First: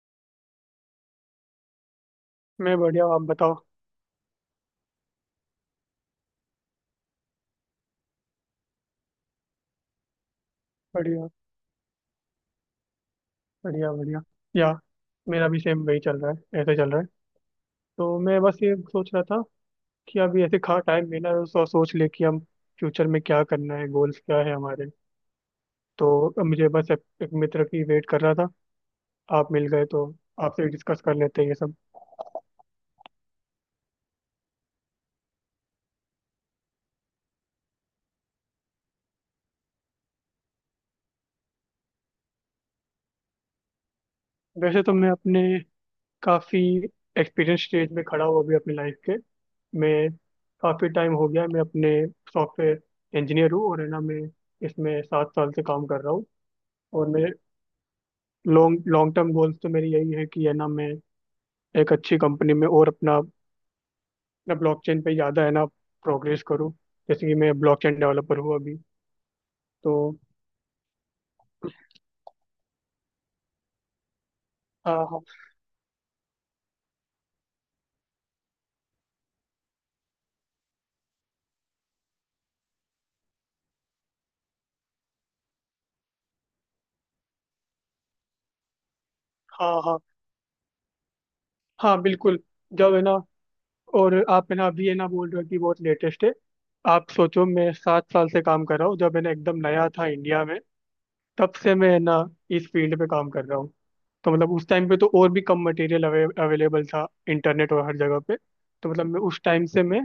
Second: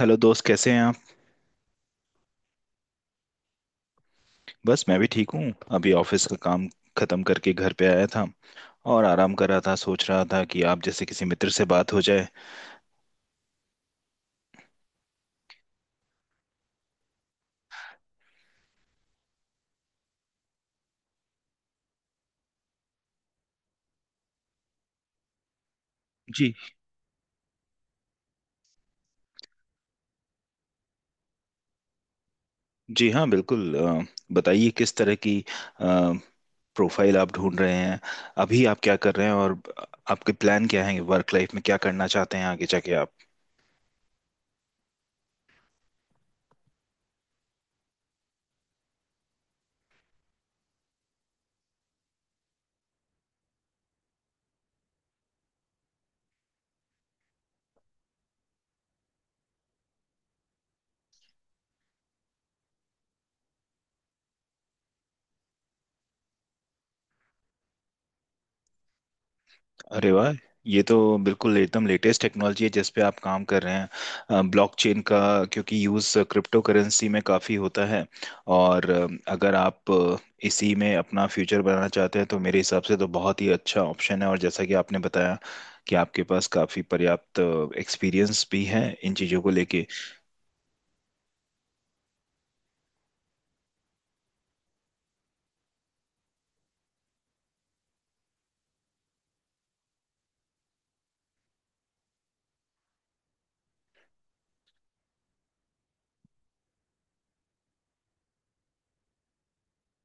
Hello दोस्त, कैसे हैं आप। मैं बढ़िया हूँ, आप बताओ। बस मैं भी ठीक हूँ। अभी ऑफिस का काम खत्म करके घर पे आया था और आराम कर रहा था, सोच रहा था कि आप जैसे किसी बढ़िया, मित्र से बात हो जाए। बढ़िया, बढ़िया। या। मेरा भी सेम वही चल रहा है, ऐसे चल रहा है। तो मैं बस ये सोच रहा था कि अभी ऐसे खा टाइम मिला है तो सोच ले कि हम फ्यूचर में क्या करना है, गोल्स क्या है हमारे। तो अब जी। मुझे बस एक मित्र की वेट कर रहा था। आप मिल गए तो आपसे डिस्कस कर लेते हैं ये सब। जी हाँ, बिल्कुल। बताइए किस तरह की प्रोफाइल आप ढूंढ रहे हैं, अभी आप क्या कर रहे हैं और आपके प्लान क्या हैं, वर्क लाइफ में क्या करना चाहते हैं आगे जाके आप। वैसे तो मैं अपने काफ़ी एक्सपीरियंस स्टेज में खड़ा हूँ अभी अपनी लाइफ के। मैं काफ़ी टाइम हो गया, मैं अपने सॉफ्टवेयर इंजीनियर हूँ, और है ना मैं इसमें 7 साल से काम कर रहा हूँ। और मेरे लॉन्ग लॉन्ग टर्म गोल्स तो मेरी यही है कि है ना मैं एक अच्छी कंपनी में और अपना अपना ब्लॉकचेन पे ज़्यादा है ना प्रोग्रेस करूँ। जैसे कि मैं ब्लॉकचेन डेवलपर हूँ अभी तो। अरे वाह, ये तो बिल्कुल एकदम लेटेस्ट टेक्नोलॉजी है जिस पे आप काम कर रहे हैं, हाँ, ब्लॉकचेन का। हाँ, क्योंकि यूज़ क्रिप्टो करेंसी में काफ़ी होता है। और अगर आप इसी में अपना फ्यूचर बनाना चाहते हैं तो मेरे हिसाब से तो बहुत ही अच्छा ऑप्शन है। और जैसा कि आपने बताया कि आपके पास काफ़ी पर्याप्त एक्सपीरियंस भी है इन चीज़ों को हाँ, लेके। हाँ, हाँ, बिल्कुल। जब है ना और आप है ना अभी है ना बोल रहे हो कि बहुत लेटेस्ट है। आप सोचो, मैं 7 साल से काम कर रहा हूँ, जब है ना एकदम नया था इंडिया में। तब से मैं है ना इस फील्ड पे काम कर रहा हूँ। तो मतलब उस टाइम पे तो और भी कम मटेरियल अवेलेबल था, इंटरनेट और हर जगह पे। तो मतलब मैं उस टाइम से मैं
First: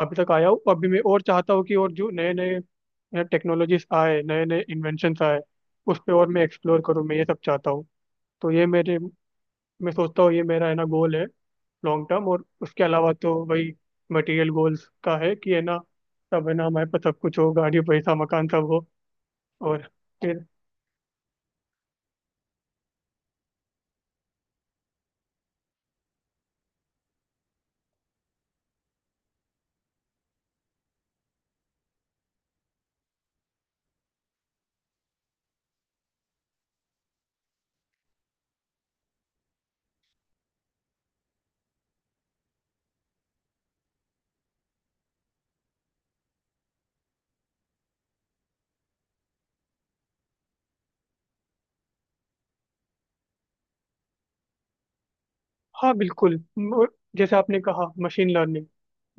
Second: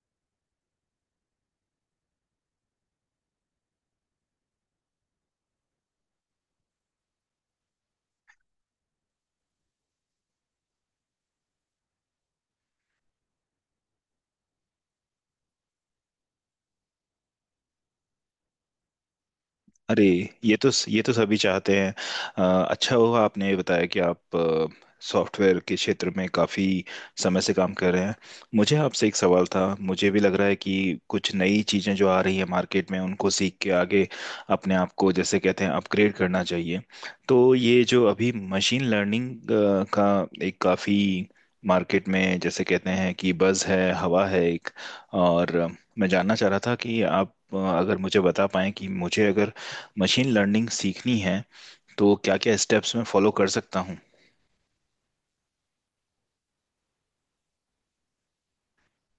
अभी तक आया हूँ। अभी मैं और चाहता हूँ कि और जो नए नए टेक्नोलॉजीज आए, नए नए इन्वेंशंस आए, उस पर और मैं एक्सप्लोर करूँ, मैं ये सब चाहता हूँ। तो ये मेरे, मैं सोचता हूँ ये मेरा है ना गोल है, लॉन्ग टर्म। और उसके अलावा तो वही मटेरियल गोल्स का है कि है ना सब है ना हमारे पास सब कुछ हो, गाड़ी पैसा मकान सब हो। और अरे, फिर। ये तो सभी चाहते हैं। अच्छा हुआ आपने ये बताया कि आप सॉफ्टवेयर के क्षेत्र में काफ़ी समय से काम कर रहे हैं। मुझे आपसे एक सवाल था। मुझे भी लग रहा है कि कुछ नई चीज़ें जो आ रही है मार्केट में उनको सीख के आगे अपने आप को, जैसे कहते हैं, अपग्रेड करना चाहिए। तो ये जो अभी मशीन लर्निंग का एक काफ़ी मार्केट में, जैसे कहते हैं कि बज़ है, हवा है एक। और मैं जानना चाह रहा था कि आप, अगर मुझे बता पाएं कि मुझे अगर मशीन लर्निंग सीखनी है तो क्या क्या स्टेप्स मैं फॉलो कर सकता हूँ। हाँ, बिल्कुल। जैसे आपने कहा, मशीन लर्निंग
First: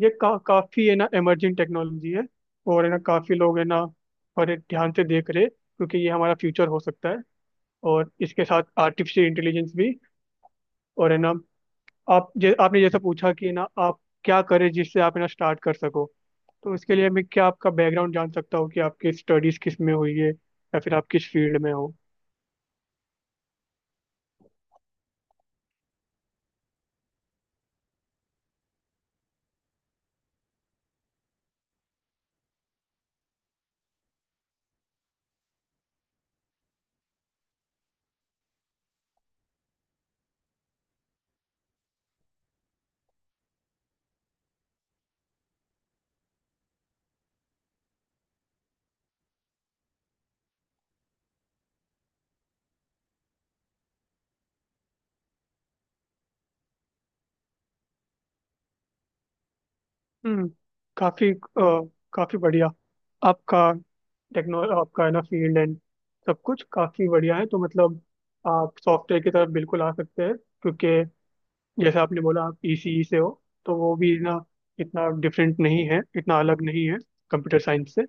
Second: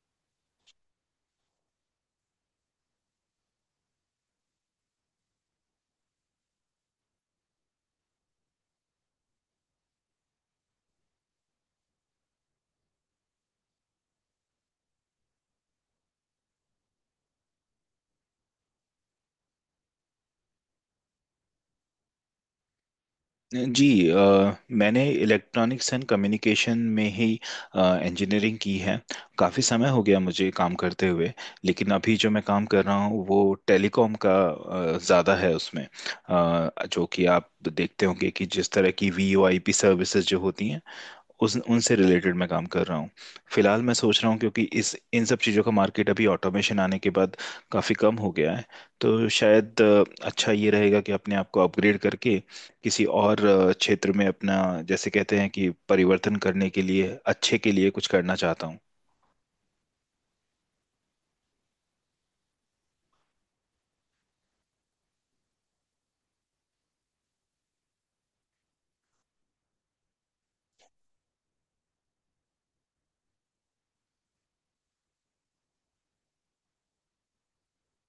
ये काफी है ना इमर्जिंग टेक्नोलॉजी है। और है ना काफी लोग है ना और ये ध्यान से देख रहे, क्योंकि ये हमारा फ्यूचर हो सकता है। और इसके साथ आर्टिफिशियल इंटेलिजेंस भी। और है ना आपने जैसा पूछा कि ना आप क्या करें जिससे आप है ना स्टार्ट कर सको। तो इसके लिए मैं क्या आपका बैकग्राउंड जान सकता हूँ कि आपकी स्टडीज किस में हुई है या फिर आप किस फील्ड में हो। जी, मैंने इलेक्ट्रॉनिक्स एंड कम्युनिकेशन में ही इंजीनियरिंग की है। काफ़ी समय हो गया मुझे काम करते हुए, लेकिन अभी जो मैं काम कर रहा हूँ वो टेलीकॉम का ज़्यादा है। उसमें जो कि आप देखते होंगे कि जिस तरह की VoIP सर्विसेज जो होती हैं उस उनसे रिलेटेड मैं काम कर रहा हूँ। फिलहाल मैं सोच रहा हूँ क्योंकि इस इन सब चीज़ों का मार्केट अभी ऑटोमेशन आने के बाद काफ़ी कम हो गया है। तो शायद अच्छा ये रहेगा कि अपने आप को अपग्रेड करके किसी और क्षेत्र में अपना, जैसे कहते हैं कि, परिवर्तन करने के लिए, अच्छे के लिए कुछ करना चाहता हूँ। हम्म। काफी अ, काफी बढ़िया। आपका आपका है ना फील्ड एंड सब कुछ काफी बढ़िया है। तो मतलब आप सॉफ्टवेयर की तरफ बिल्कुल आ सकते हैं। क्योंकि जैसे आपने बोला आप ईसीई से हो, तो वो भी ना इतना डिफरेंट नहीं है, इतना अलग नहीं है कंप्यूटर साइंस से।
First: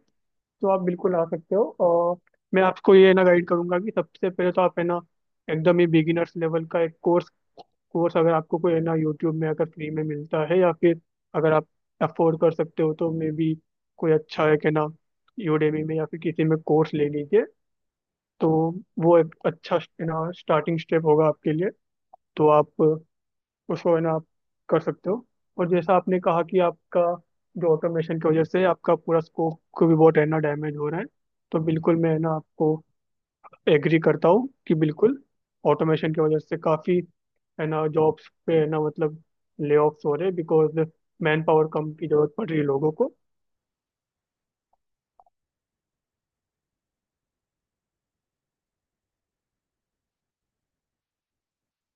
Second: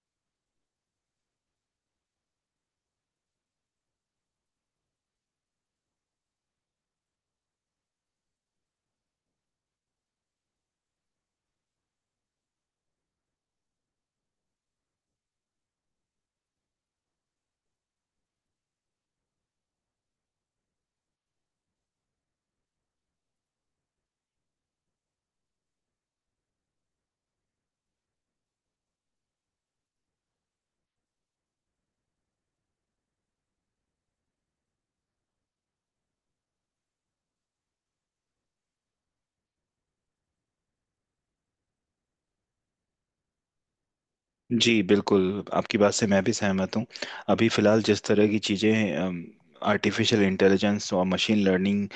तो आप बिल्कुल आ सकते हो। और मैं आपको ये ना गाइड करूंगा कि सबसे पहले तो आप है ना एकदम ही बिगिनर्स लेवल का एक कोर्स कोर्स अगर आपको कोई है ना यूट्यूब में अगर फ्री में मिलता है या फिर अगर आप अफोर्ड कर सकते हो तो मे बी कोई अच्छा है कि ना यूडेमी में या फिर किसी में कोर्स ले लीजिए। तो वो एक अच्छा है ना स्टार्टिंग स्टेप होगा आपके लिए। तो आप उसको है ना आप कर सकते हो। और जैसा आपने कहा कि आपका जो ऑटोमेशन की वजह से आपका पूरा स्कोप को भी बहुत है ना डैमेज हो रहा है। तो बिल्कुल मैं है ना आपको एग्री करता हूँ कि बिल्कुल ऑटोमेशन की वजह से काफ़ी है ना जॉब्स पे है ना मतलब ले ऑफ्स हो रहे, बिकॉज मैन पावर कम की जरूरत पड़ रही है लोगों को। जी बिल्कुल, आपकी बात से मैं भी सहमत हूँ। अभी फ़िलहाल जिस तरह की चीज़ें आर्टिफिशियल इंटेलिजेंस और मशीन लर्निंग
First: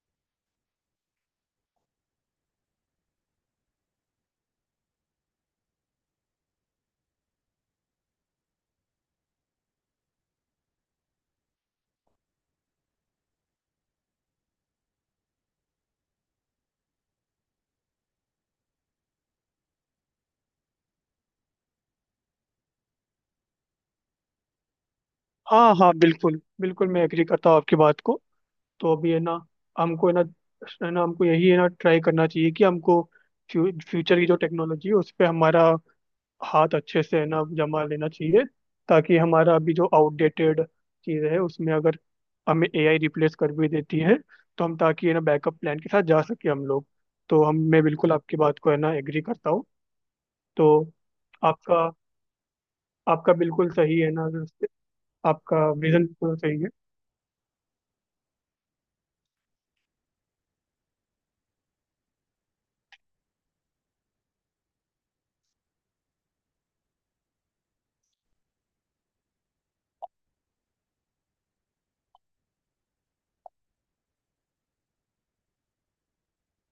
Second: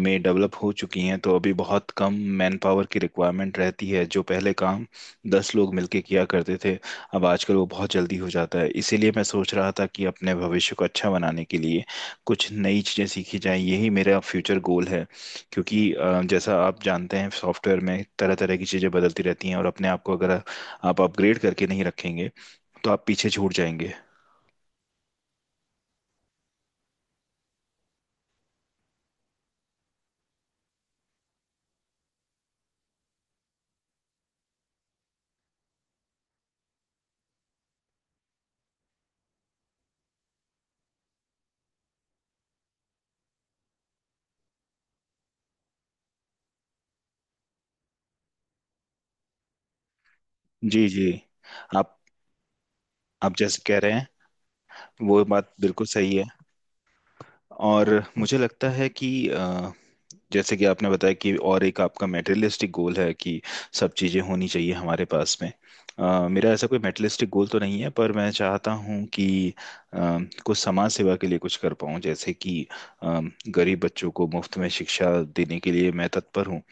में डेवलप हो चुकी हैं तो अभी बहुत कम मैन पावर की रिक्वायरमेंट रहती है। जो पहले काम 10 लोग मिलके किया करते थे, अब आजकल वो बहुत जल्दी हो जाता है। इसीलिए मैं सोच रहा था कि अपने भविष्य को अच्छा बनाने के लिए कुछ नई चीज़ें सीखी जाएं, यही मेरा फ्यूचर गोल है। क्योंकि जैसा आप जानते हैं सॉफ्टवेयर में तरह तरह की चीज़ें बदलती रहती हैं और अपने आप को अगर आप अपग्रेड करके नहीं रखेंगे तो आप पीछे छूट जाएंगे। हाँ, हाँ, बिल्कुल, बिल्कुल, मैं एग्री करता हूँ आपकी बात को। तो अभी है ना हमको है ना हमको यही है ना ट्राई करना चाहिए कि हमको फ्यूचर की जो टेक्नोलॉजी है उस पर हमारा हाथ अच्छे से है ना जमा लेना चाहिए। ताकि हमारा अभी जो आउटडेटेड चीज़ है उसमें अगर हमें एआई रिप्लेस कर भी देती है, तो हम ताकि है ना बैकअप प्लान के साथ जा सके हम लोग। तो हम मैं बिल्कुल आपकी बात को है ना एग्री करता हूँ। जी। तो जी। आपका आप आपका आप जैसे बिल्कुल कह रहे सही है हैं ना, वो बात आपका बिल्कुल विजन सही है। बिल्कुल सही है। और मुझे लगता है कि जैसे कि आपने बताया कि और एक आपका मेटेरियलिस्टिक गोल है कि सब चीज़ें होनी चाहिए हमारे पास में। मेरा ऐसा कोई मेटेरियलिस्टिक गोल तो नहीं है, पर मैं चाहता हूँ कि अ, कुछ समाज सेवा के लिए कुछ कर पाऊँ, जैसे कि अ, गरीब बच्चों को मुफ्त में शिक्षा देने के लिए मैं तत्पर हूँ।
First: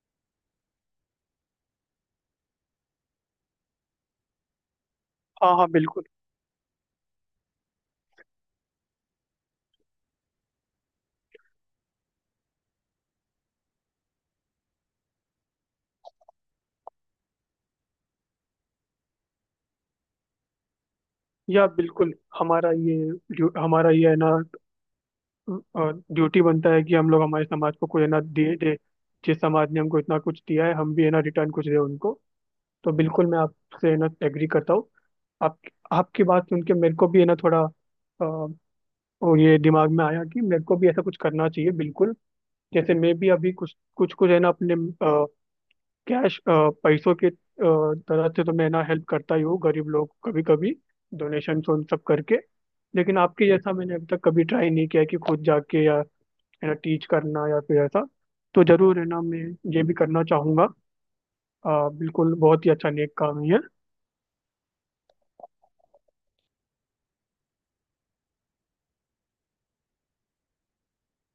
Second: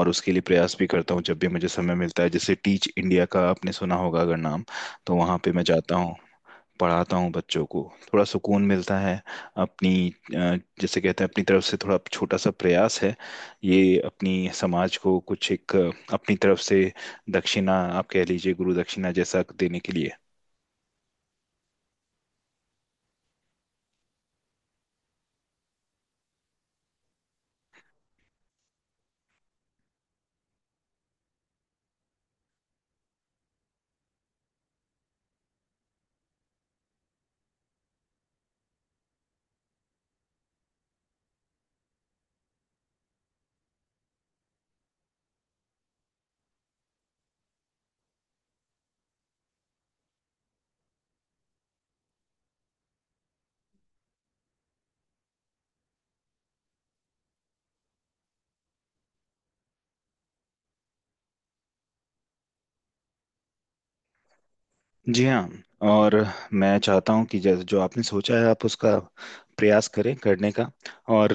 और उसके लिए प्रयास भी करता हूँ जब भी मुझे समय मिलता है। जैसे टीच इंडिया का आपने सुना होगा अगर नाम, तो वहाँ पे हाँ, मैं हाँ, जाता बिल्कुल। हूँ, पढ़ाता हूँ बच्चों को, थोड़ा सुकून मिलता है अपनी। जैसे कहते हैं अपनी तरफ से थोड़ा छोटा सा प्रयास है ये, अपनी समाज को कुछ एक अपनी तरफ से दक्षिणा आप कह लीजिए, गुरु दक्षिणा जैसा देने के लिए। या, बिल्कुल। हमारा ये है ना ड्यूटी बनता है कि हम लोग हमारे समाज को कोई है ना दे दे। जिस समाज ने हमको इतना कुछ दिया है हम भी है ना रिटर्न कुछ दे उनको। तो बिल्कुल मैं आपसे है ना एग्री करता हूँ। आप आपकी बात सुन के मेरे को भी है ना थोड़ा वो ये दिमाग में आया कि मेरे को भी ऐसा कुछ करना चाहिए बिल्कुल। जैसे मैं भी अभी कुछ कुछ कुछ है ना अपने कैश पैसों के तरह से तो मैं ना हेल्प करता ही हूँ गरीब लोग कभी कभी डोनेशन उन सब करके। लेकिन आपके जैसा मैंने अब तक कभी ट्राई नहीं किया कि खुद जाके या है ना टीच करना या फिर ऐसा। तो जरूर है ना मैं ये भी करना चाहूंगा। बिल्कुल बहुत ही अच्छा नेक काम है ये। जी हाँ। और मैं चाहता हूँ कि जैसे जो आपने सोचा है आप उसका प्रयास करें करने का। और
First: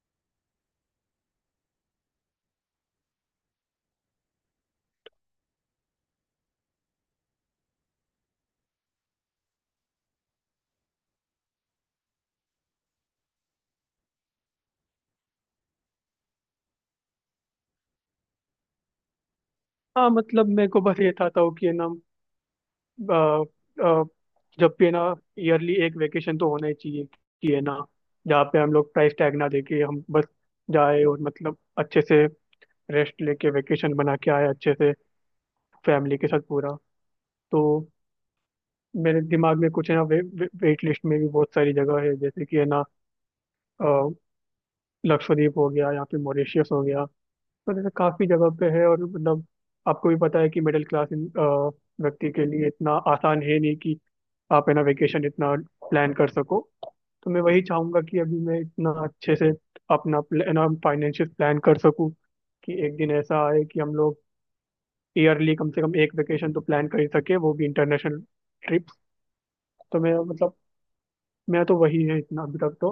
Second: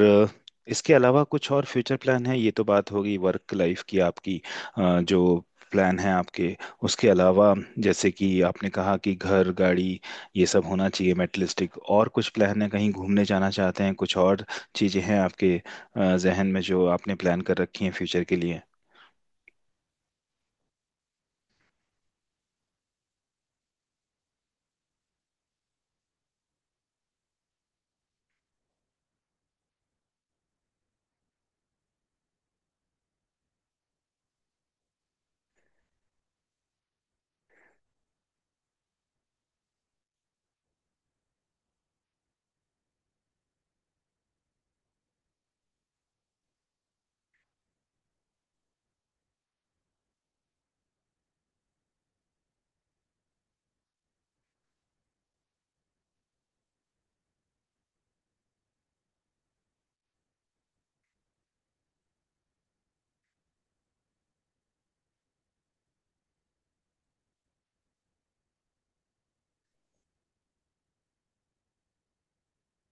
इसके अलावा कुछ और फ्यूचर प्लान है? ये तो बात होगी वर्क लाइफ की आपकी, जो प्लान है आपके, उसके अलावा, जैसे कि आपने कहा कि घर, गाड़ी ये सब होना चाहिए मेटलिस्टिक, और कुछ प्लान है? कहीं घूमने जाना चाहते हैं? कुछ और चीज़ें हैं आपके जहन में जो आपने प्लान कर रखी हैं फ्यूचर के लिए? हाँ, मतलब मेरे को बस ये था कि है ना अ, अ, जब भी है ना ईयरली एक वेकेशन तो होना ही चाहिए कि है ना जहाँ पे हम लोग प्राइस टैग ना देके हम बस जाए और मतलब अच्छे से रेस्ट लेके वेकेशन बना के आए अच्छे से फैमिली के साथ पूरा। तो मेरे दिमाग में कुछ है ना वे, वे, वेट लिस्ट में भी बहुत सारी जगह है, जैसे कि है ना अ, लक्षद्वीप हो गया या फिर मॉरिशियस हो गया। तो जैसे काफी जगह पे है और मतलब आपको भी पता है कि मिडिल क्लास व्यक्ति के लिए इतना आसान है नहीं कि आप है ना वेकेशन इतना प्लान कर सको। तो मैं वही चाहूंगा कि अभी मैं इतना अच्छे से अपना है ना फाइनेंशियल प्लान कर सकूं कि एक दिन ऐसा आए कि हम लोग ईयरली कम से कम एक वेकेशन तो प्लान कर ही सके, वो भी इंटरनेशनल ट्रिप। तो मैं मतलब मैं तो वही है इतना अभी तक तो।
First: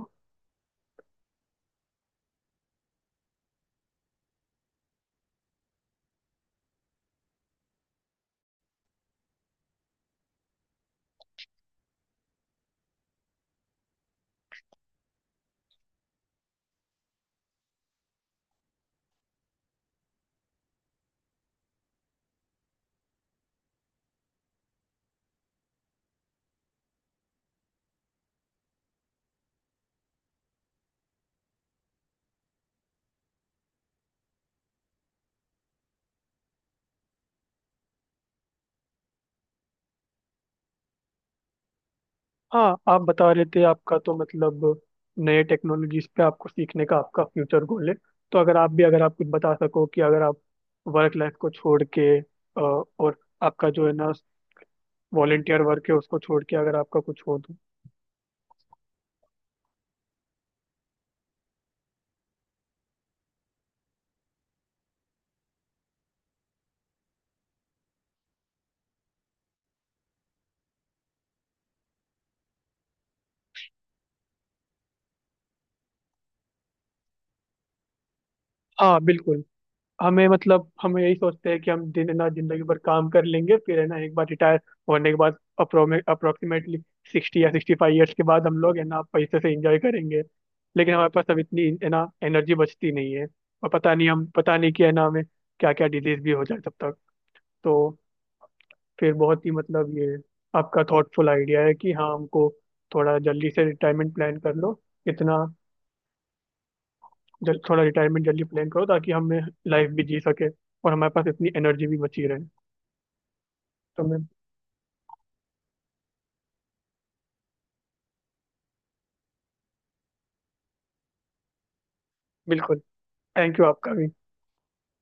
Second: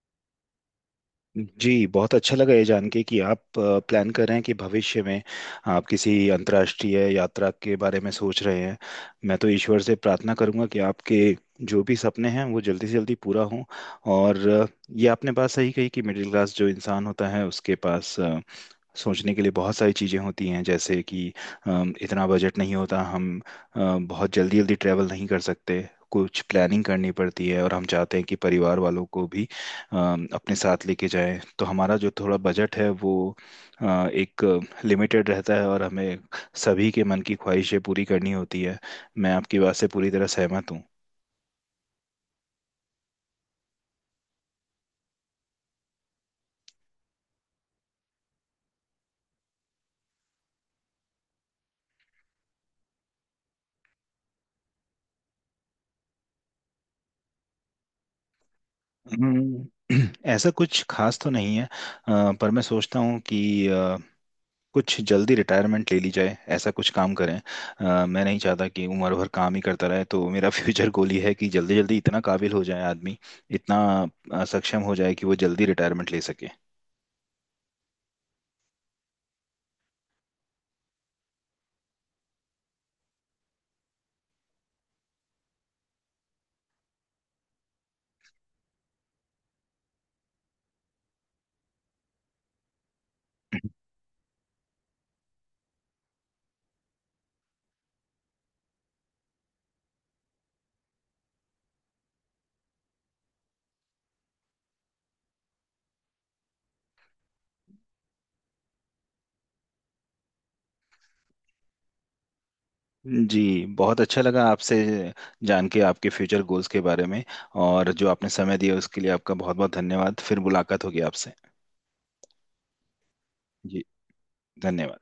जी, बहुत अच्छा लगा ये जान के कि आप प्लान कर रहे हैं कि भविष्य में आप किसी अंतर्राष्ट्रीय यात्रा के बारे में सोच रहे हैं। मैं तो ईश्वर से प्रार्थना करूंगा कि आपके जो भी सपने हैं वो जल्दी से जल्दी पूरा हों। और ये आपने बात सही कही कि मिडिल क्लास जो इंसान होता है उसके पास सोचने के लिए बहुत सारी चीज़ें होती हैं। जैसे कि इतना बजट नहीं होता, हम बहुत जल्दी जल्दी ट्रैवल नहीं कर सकते, कुछ प्लानिंग करनी पड़ती है। और हम चाहते हैं कि परिवार वालों को भी अपने साथ लेके जाएं, तो हमारा जो थोड़ा बजट है वो अ, एक लिमिटेड रहता है, और हमें सभी के मन की ख्वाहिशें पूरी करनी होती है। मैं आपकी बात से पूरी तरह सहमत हूँ। हाँ, आप बता रहे थे आपका तो मतलब नए टेक्नोलॉजीज पे आपको सीखने का आपका फ्यूचर गोल है। तो अगर आप कुछ बता सको कि अगर आप वर्क लाइफ को छोड़ के और आपका जो है ना वॉलेंटियर वर्क है उसको छोड़ के अगर आपका कुछ हो तो। हम्म, ऐसा कुछ खास तो नहीं है। पर मैं सोचता हूँ कि कुछ जल्दी रिटायरमेंट ले ली जाए, ऐसा कुछ काम करें। मैं नहीं चाहता कि उम्र भर काम ही करता रहे, तो मेरा फ्यूचर गोल ये है कि जल्दी जल्दी इतना काबिल हो जाए आदमी, इतना सक्षम हो जाए कि वो जल्दी रिटायरमेंट ले सके। हाँ, बिल्कुल। हमें मतलब हम यही सोचते हैं कि हम दिन है ना जिंदगी भर काम कर लेंगे फिर है ना एक बार रिटायर होने के बाद अप्रोक्सीमेटली 60 या 65 ईयर्स के बाद हम लोग है ना पैसे से एंजॉय करेंगे। लेकिन हमारे पास अब इतनी है ना एनर्जी बचती नहीं है। और पता नहीं कि है ना हमें क्या क्या डिजीज भी हो जाए तब तक। तो फिर बहुत ही मतलब ये आपका थॉटफुल आइडिया है कि हाँ, हमको थोड़ा जल्दी से रिटायरमेंट प्लान कर लो। इतना थोड़ा रिटायरमेंट जल्दी प्लान करो ताकि हमें लाइफ भी जी सके और हमारे पास इतनी एनर्जी भी बची रहे। जी, बहुत तो मैं अच्छा लगा आपसे जान के आपके फ्यूचर गोल्स के बारे में। और जो आपने समय दिया उसके लिए आपका बहुत बहुत धन्यवाद। फिर मुलाकात होगी आपसे। बिल्कुल, थैंक यू जी, आपका भी। धन्यवाद।